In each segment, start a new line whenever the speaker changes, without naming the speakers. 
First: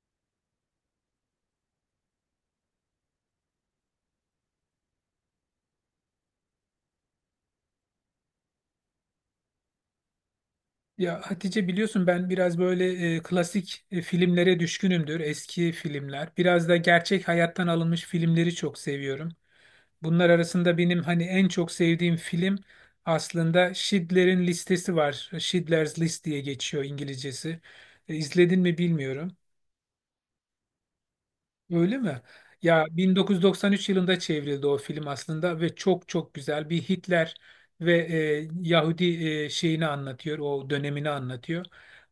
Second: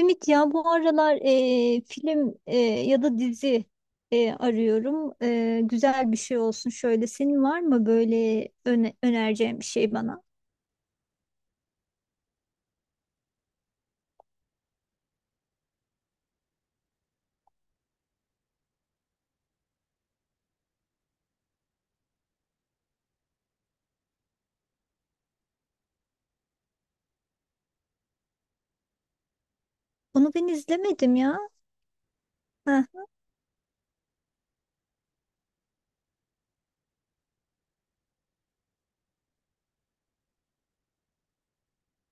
Ümit, ya bu aralar film, ya da dizi arıyorum. Güzel bir şey olsun şöyle. Senin var mı böyle önereceğin bir şey bana?
Ya Hatice biliyorsun ben biraz böyle klasik filmlere düşkünümdür. Eski filmler. Biraz da gerçek hayattan alınmış filmleri çok seviyorum. Bunlar arasında benim hani en çok sevdiğim film aslında Schindler'in Listesi var. Schindler's List diye geçiyor İngilizcesi. İzledin mi bilmiyorum.
Onu ben izlemedim ya.
Öyle mi? Ya
Heh,
1993 yılında çevrildi o film aslında ve çok çok güzel bir Hitler ve Yahudi şeyini anlatıyor, o dönemini anlatıyor.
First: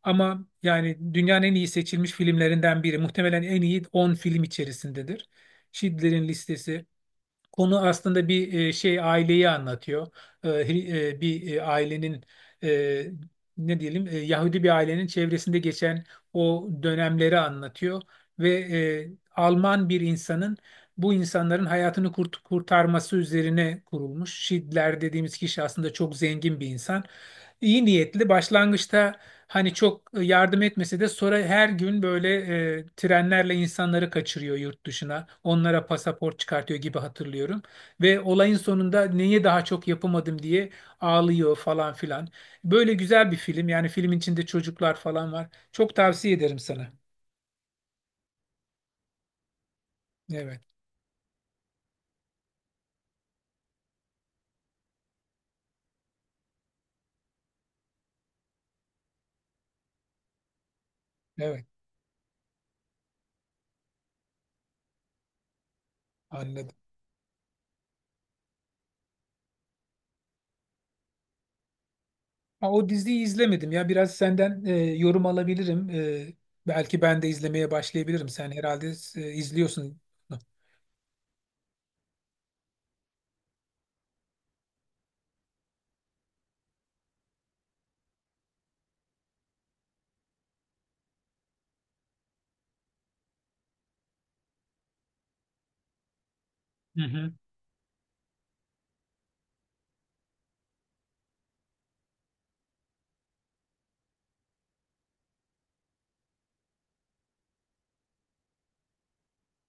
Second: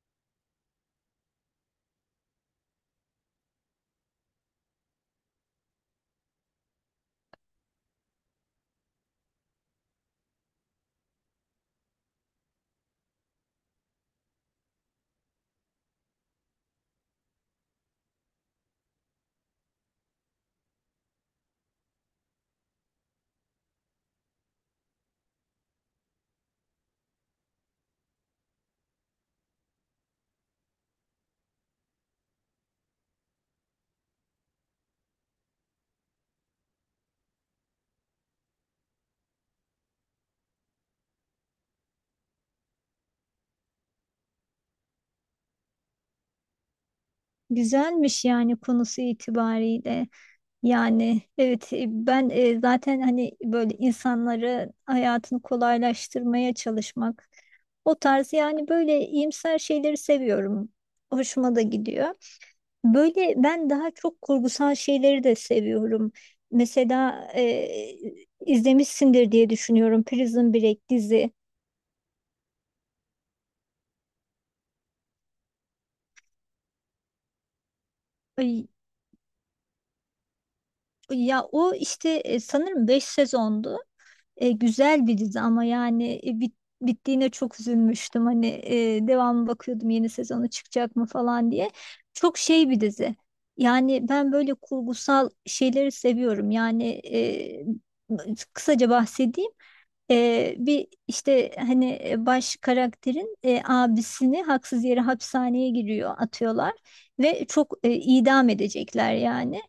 Ama yani dünyanın en iyi seçilmiş filmlerinden biri. Muhtemelen en iyi 10 film içerisindedir. Schindler'in Listesi. Konu aslında bir şey aileyi anlatıyor. Bir ailenin e, ne diyelim Yahudi bir ailenin çevresinde geçen o dönemleri anlatıyor ve Alman bir insanın bu insanların hayatını kurtarması üzerine kurulmuş. Şidler dediğimiz kişi aslında çok zengin bir insan. İyi niyetli başlangıçta. Hani çok yardım etmese de sonra her gün böyle trenlerle insanları kaçırıyor yurt dışına. Onlara pasaport çıkartıyor gibi hatırlıyorum. Ve olayın sonunda neyi daha çok yapamadım diye ağlıyor falan filan. Böyle güzel bir film. Yani filmin içinde çocuklar falan var. Çok tavsiye ederim sana.
güzelmiş yani konusu itibariyle.
Evet,
Yani evet, ben zaten hani böyle insanları hayatını kolaylaştırmaya çalışmak, o tarz yani böyle iyimser şeyleri seviyorum. Hoşuma da
evet
gidiyor. Böyle ben daha çok kurgusal şeyleri de seviyorum.
anladım.
Mesela izlemişsindir diye düşünüyorum Prison Break dizi.
Ha, o diziyi izlemedim ya. Biraz senden yorum alabilirim. Belki ben de izlemeye başlayabilirim. Sen
Ay,
herhalde izliyorsun.
ya o işte sanırım 5 sezondu. Güzel bir dizi ama yani bittiğine çok üzülmüştüm. Hani devamı bakıyordum, yeni sezonu çıkacak mı falan diye. Çok şey bir dizi. Yani ben böyle kurgusal şeyleri seviyorum. Yani
Hı hı.
e, kısaca bahsedeyim. Bir işte hani baş karakterin abisini haksız yere hapishaneye giriyor, atıyorlar ve çok idam edecekler yani.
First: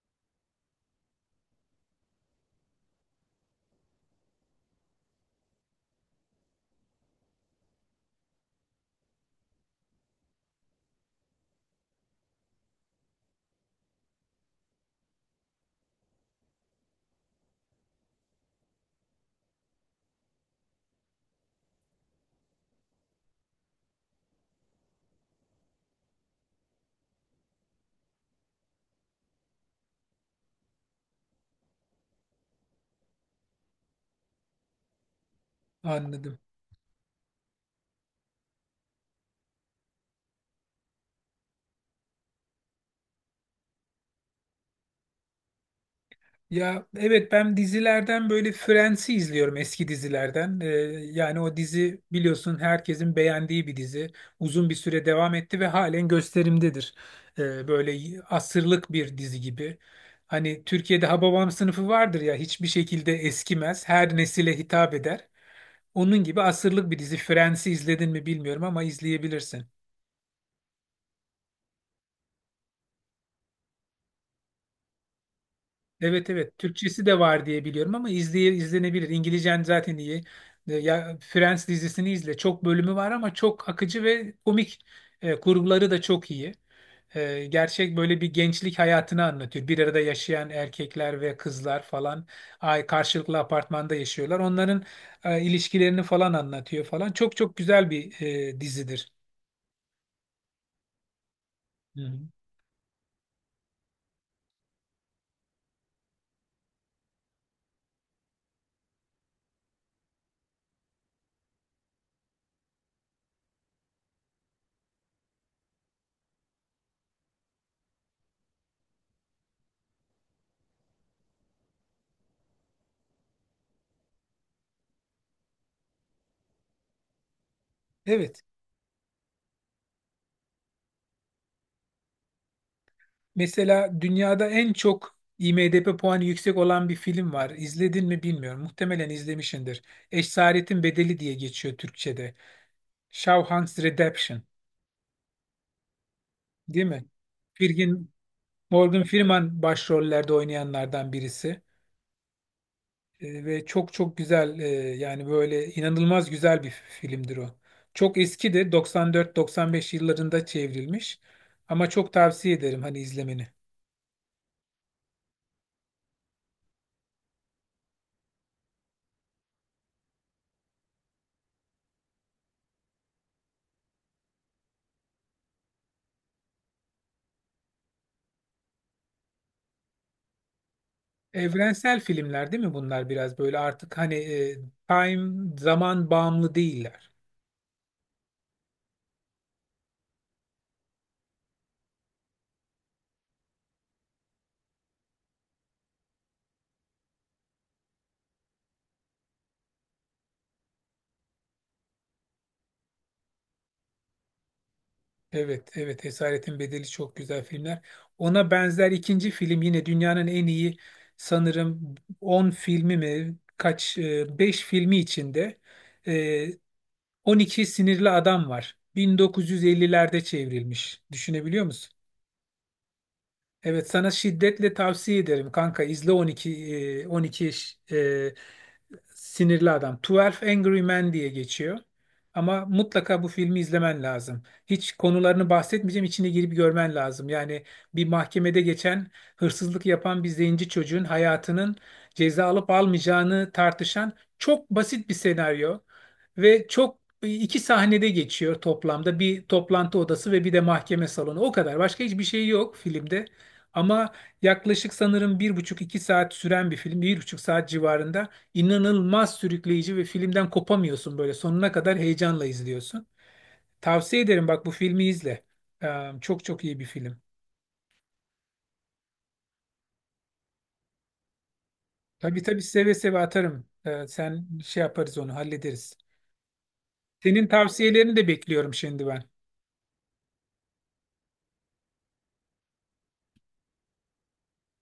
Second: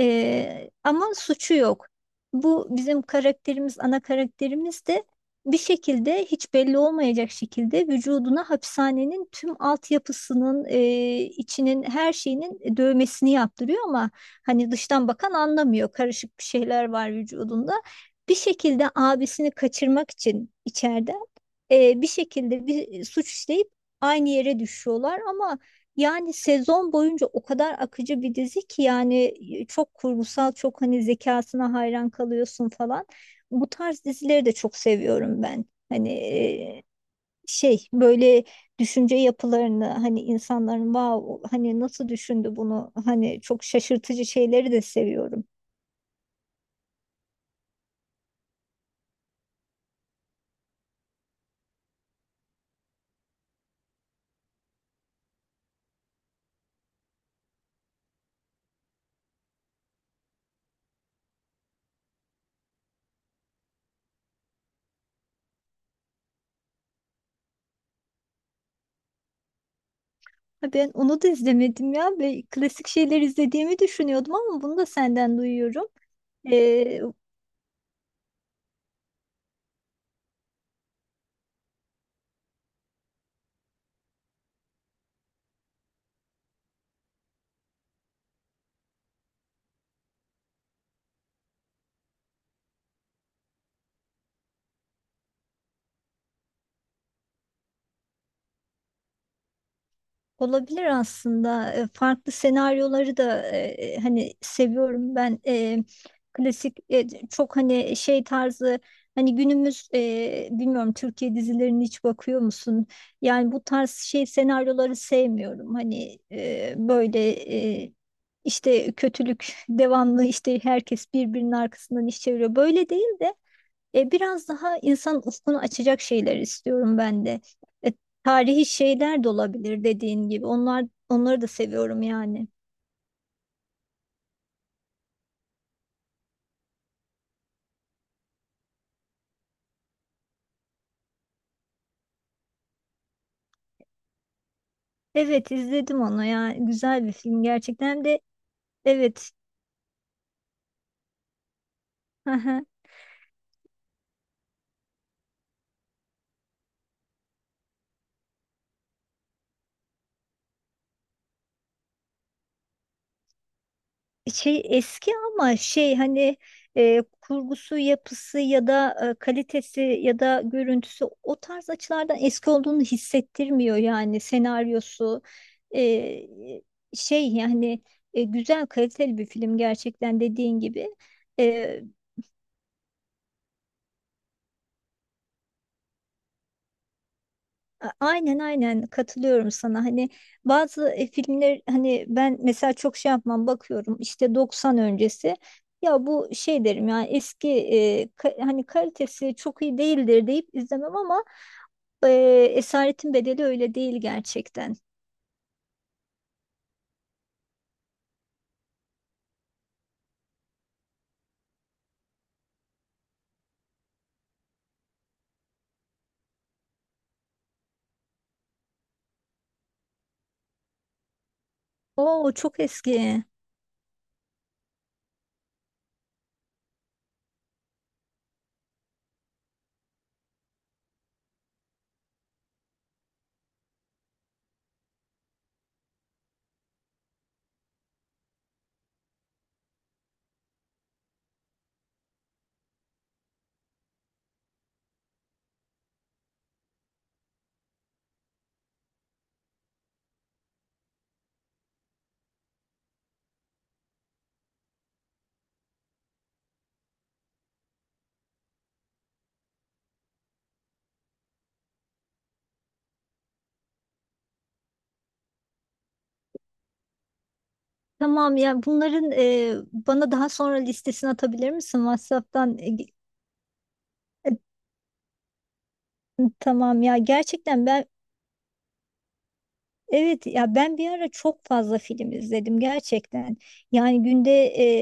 Ama suçu yok. Bu bizim karakterimiz, ana karakterimiz de bir şekilde hiç belli olmayacak şekilde vücuduna hapishanenin tüm altyapısının içinin, her şeyinin dövmesini yaptırıyor ama hani dıştan bakan anlamıyor, karışık bir şeyler var vücudunda. Bir şekilde abisini kaçırmak için içeride bir şekilde bir suç işleyip aynı yere düşüyorlar ama yani sezon boyunca o kadar akıcı bir dizi ki yani çok kurgusal, çok hani zekasına hayran kalıyorsun falan. Bu tarz dizileri de çok seviyorum ben. Hani
Anladım.
şey, böyle düşünce yapılarını, hani insanların, wow, hani nasıl düşündü bunu, hani çok şaşırtıcı şeyleri de seviyorum.
Ya evet ben dizilerden böyle Friends'i izliyorum eski dizilerden. Yani o dizi biliyorsun herkesin beğendiği bir dizi. Uzun bir süre devam etti ve halen gösterimdedir. Böyle asırlık bir dizi gibi. Hani Türkiye'de Hababam sınıfı vardır ya hiçbir şekilde eskimez. Her nesile hitap eder. Onun gibi asırlık bir dizi. Friends'i izledin mi bilmiyorum ama izleyebilirsin.
Ha, ben onu da izlemedim ya. Ve klasik şeyler izlediğimi düşünüyordum ama bunu da senden duyuyorum.
Evet evet
Ee,
Türkçesi de var diye biliyorum ama izlenebilir. İngilizcen zaten iyi. Ya Friends dizisini izle. Çok bölümü var ama çok akıcı ve komik. Kurguları da çok iyi. Gerçek böyle bir gençlik hayatını anlatıyor. Bir arada yaşayan erkekler ve kızlar falan ay karşılıklı apartmanda yaşıyorlar. Onların ilişkilerini falan anlatıyor falan. Çok çok güzel bir dizidir.
Olabilir aslında.
Hı hı.
Farklı senaryoları da hani seviyorum ben. Klasik, çok hani şey tarzı, hani günümüz, bilmiyorum, Türkiye dizilerini hiç bakıyor musun? Yani bu tarz şey senaryoları sevmiyorum. Hani böyle e, işte kötülük devamlı, işte herkes birbirinin arkasından iş çeviriyor. Böyle değil de biraz daha insan ufkunu açacak şeyler istiyorum ben de. E,
Evet.
Tarihi şeyler de olabilir dediğin gibi. Onlar, onları da seviyorum yani.
Mesela dünyada en çok IMDb puanı yüksek olan bir film var. İzledin mi bilmiyorum. Muhtemelen izlemişsindir. Esaretin Bedeli diye geçiyor Türkçe'de. Shawshank Redemption,
Evet, izledim onu ya.
değil mi?
Güzel bir film gerçekten
Firgin,
de,
Morgan
evet.
Freeman başrollerde oynayanlardan birisi. Ve çok çok güzel yani böyle inanılmaz güzel bir filmdir o. Çok eskidir. 94-95 yıllarında çevrilmiş. Ama çok tavsiye ederim hani izlemeni.
Şey eski ama şey hani kurgusu, yapısı ya da kalitesi ya da görüntüsü, o tarz açılardan eski olduğunu hissettirmiyor yani senaryosu. E, Şey yani, güzel, kaliteli bir film gerçekten, dediğin gibi. E,
Evrensel filmler değil mi bunlar biraz böyle artık hani time zaman bağımlı değiller.
Aynen, aynen katılıyorum sana. Hani bazı filmler, hani ben mesela çok şey yapmam, bakıyorum işte 90 öncesi. Ya bu, şey derim yani, hani kalitesi çok iyi değildir deyip izlemem ama e, Esaretin Bedeli öyle değil gerçekten.
Evet, evet Esaretin Bedeli çok güzel filmler. Ona benzer ikinci film yine dünyanın en iyi sanırım 10 filmi mi kaç 5 filmi içinde e, 12 Sinirli Adam var. 1950'lerde çevrilmiş. Düşünebiliyor musun?
Oo, çok eski.
Evet sana şiddetle tavsiye ederim kanka izle 12 12 sinirli adam. 12 Angry Men diye geçiyor. Ama mutlaka bu filmi izlemen lazım. Hiç konularını bahsetmeyeceğim, içine girip görmen lazım. Yani bir mahkemede geçen hırsızlık yapan bir zenci çocuğun hayatının ceza alıp almayacağını tartışan çok basit bir senaryo ve çok iki sahnede geçiyor toplamda. Bir toplantı odası ve bir de mahkeme salonu. O kadar. Başka hiçbir şey yok filmde. Ama yaklaşık sanırım bir buçuk iki saat süren bir film, bir buçuk saat civarında inanılmaz sürükleyici ve filmden kopamıyorsun böyle sonuna kadar heyecanla izliyorsun. Tavsiye ederim bak bu filmi izle. Çok çok iyi bir film.
Tamam ya, bunların bana daha sonra listesini atabilir misin
Tabii
WhatsApp'tan?
tabii seve seve atarım. Sen şey yaparız onu hallederiz.
Tamam ya,
Senin
gerçekten ben.
tavsiyelerini de bekliyorum şimdi ben.
Evet ya, ben bir ara çok fazla film izledim gerçekten. Yani günde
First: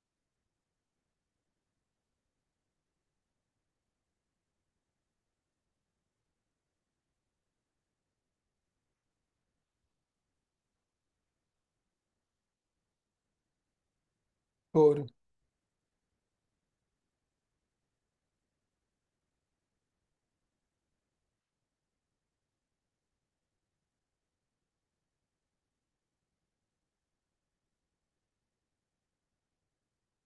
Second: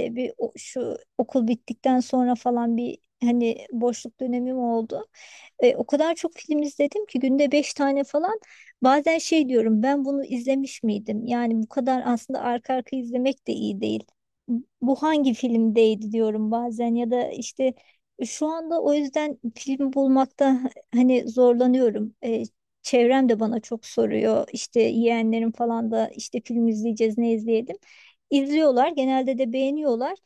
şu okul bittikten sonra falan bir hani boşluk dönemim oldu. O kadar çok film izledim ki, günde beş tane falan. Bazen şey diyorum, ben bunu izlemiş miydim? Yani bu kadar aslında arka arka izlemek de iyi değil. Bu
Doğru.
hangi filmdeydi diyorum bazen, ya da işte şu anda o yüzden film bulmakta hani zorlanıyorum. Çevrem de bana çok soruyor. İşte yeğenlerim falan da, işte film izleyeceğiz, ne izleyelim. İzliyorlar. Genelde de beğeniyorlar.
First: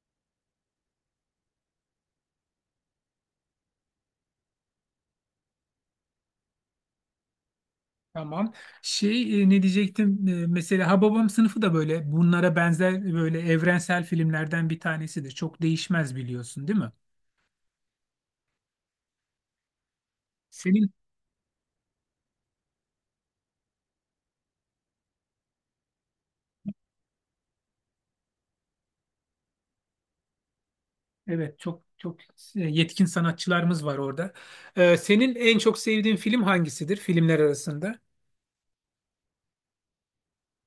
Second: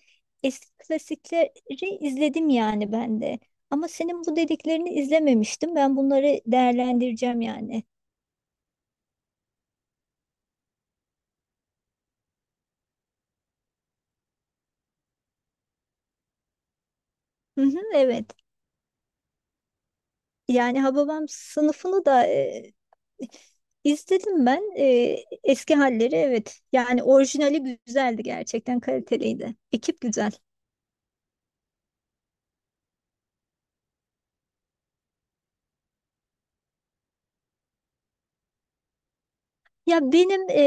Eski klasikleri izledim yani ben de. Ama senin bu dediklerini izlememiştim. Ben bunları değerlendireceğim yani.
Tamam. Şey ne diyecektim? Mesela Hababam sınıfı da böyle bunlara benzer böyle evrensel filmlerden bir tanesidir. Çok değişmez biliyorsun, değil mi?
Hı hı, evet. Yani
Senin
Hababam sınıfını da izledim ben. Eski halleri, evet. Yani orijinali güzeldi gerçekten, kaliteliydi. Ekip güzel.
evet çok çok yetkin sanatçılarımız var orada. Senin en çok sevdiğin film hangisidir filmler arasında?
Ya benim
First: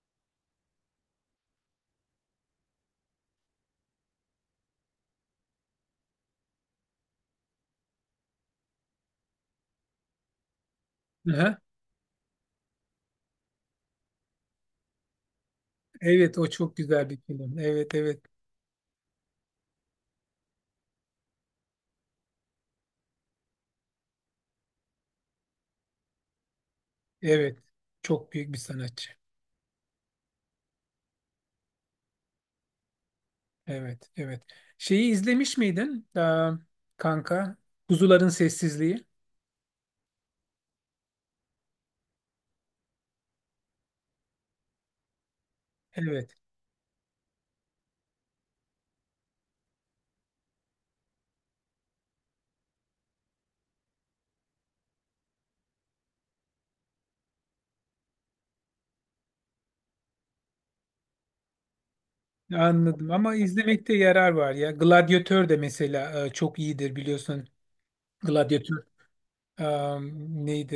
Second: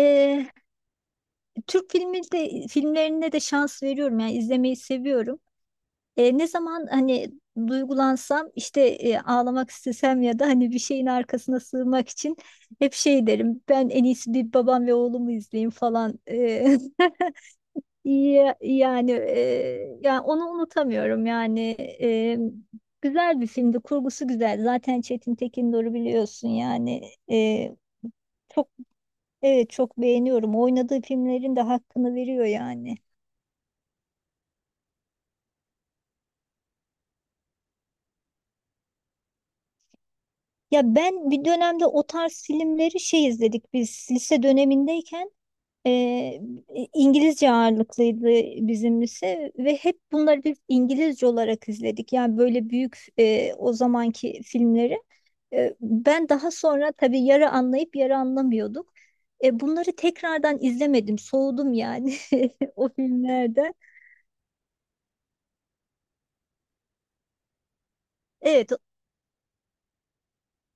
Türk filmi de, filmlerine de şans veriyorum yani, izlemeyi seviyorum. Ne zaman hani duygulansam, işte ağlamak istesem ya da hani bir şeyin
Aha.
arkasına sığmak için, hep şey derim, ben en iyisi bir Babam ve Oğlum'u izleyeyim falan.
Evet o çok güzel bir film. Evet evet.
Yani, yani onu unutamıyorum yani. E, Güzel bir filmdi, kurgusu güzel, zaten Çetin Tekindor'u biliyorsun yani.
Evet. Çok büyük bir
Çok,
sanatçı.
evet, çok beğeniyorum, oynadığı filmlerin de hakkını veriyor yani.
Evet evet. Şeyi izlemiş miydin? Aa, kanka. Kuzuların Sessizliği.
Ya ben bir dönemde o tarz filmleri şey, izledik biz lise dönemindeyken
Evet.
e, İngilizce ağırlıklıydı bizim lise, ve hep bunları biz İngilizce olarak izledik. Yani böyle büyük o zamanki filmleri. Ben daha sonra tabii, yarı anlayıp yarı anlamıyorduk. Bunları tekrardan izlemedim, soğudum yani o
Anladım ama
filmlerden.
izlemekte yarar var ya. Gladyatör de mesela çok iyidir biliyorsun.
Evet,
Gladyatör e, neydi.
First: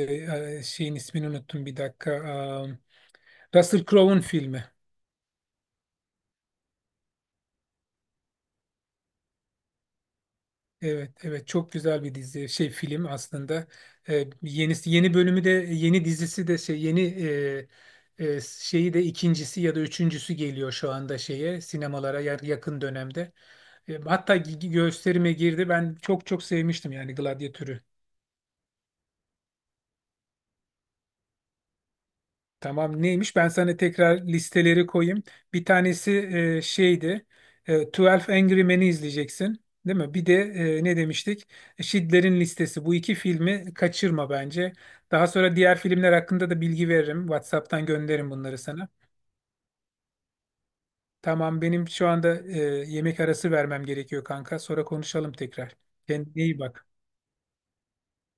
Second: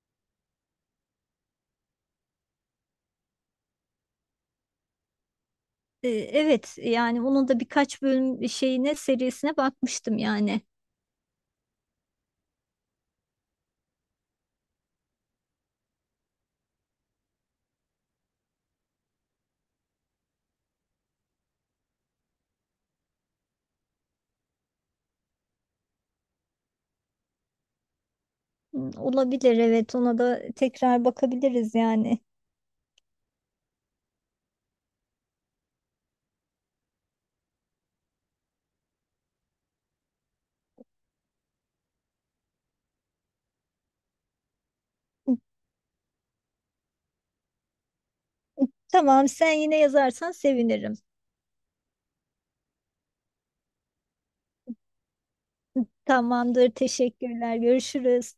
Şeyin ismini unuttum bir dakika. Russell Crowe'un filmi.
evet yani onun da birkaç bölüm şeyine, serisine bakmıştım yani.
Evet evet çok güzel bir dizi şey film aslında. Yenisi yeni bölümü de yeni dizisi de şey yeni şeyi de ikincisi ya da üçüncüsü geliyor şu anda şeye sinemalara yakın dönemde. Hatta gösterime girdi. Ben çok çok sevmiştim yani Gladyatör'ü.
Hmm, olabilir, evet, ona da tekrar bakabiliriz yani.
Tamam neymiş? Ben sana tekrar listeleri koyayım. Bir tanesi şeydi. 12 Angry Men'i izleyeceksin. Değil mi? Bir de ne demiştik? Schindler'in Listesi. Bu iki filmi kaçırma bence. Daha sonra diğer filmler hakkında da bilgi veririm. WhatsApp'tan gönderirim bunları sana.
Tamam, sen yine yazarsan sevinirim.
Tamam benim şu anda yemek arası vermem gerekiyor kanka. Sonra konuşalım tekrar. Kendine iyi
Tamamdır,
bak.
teşekkürler, görüşürüz.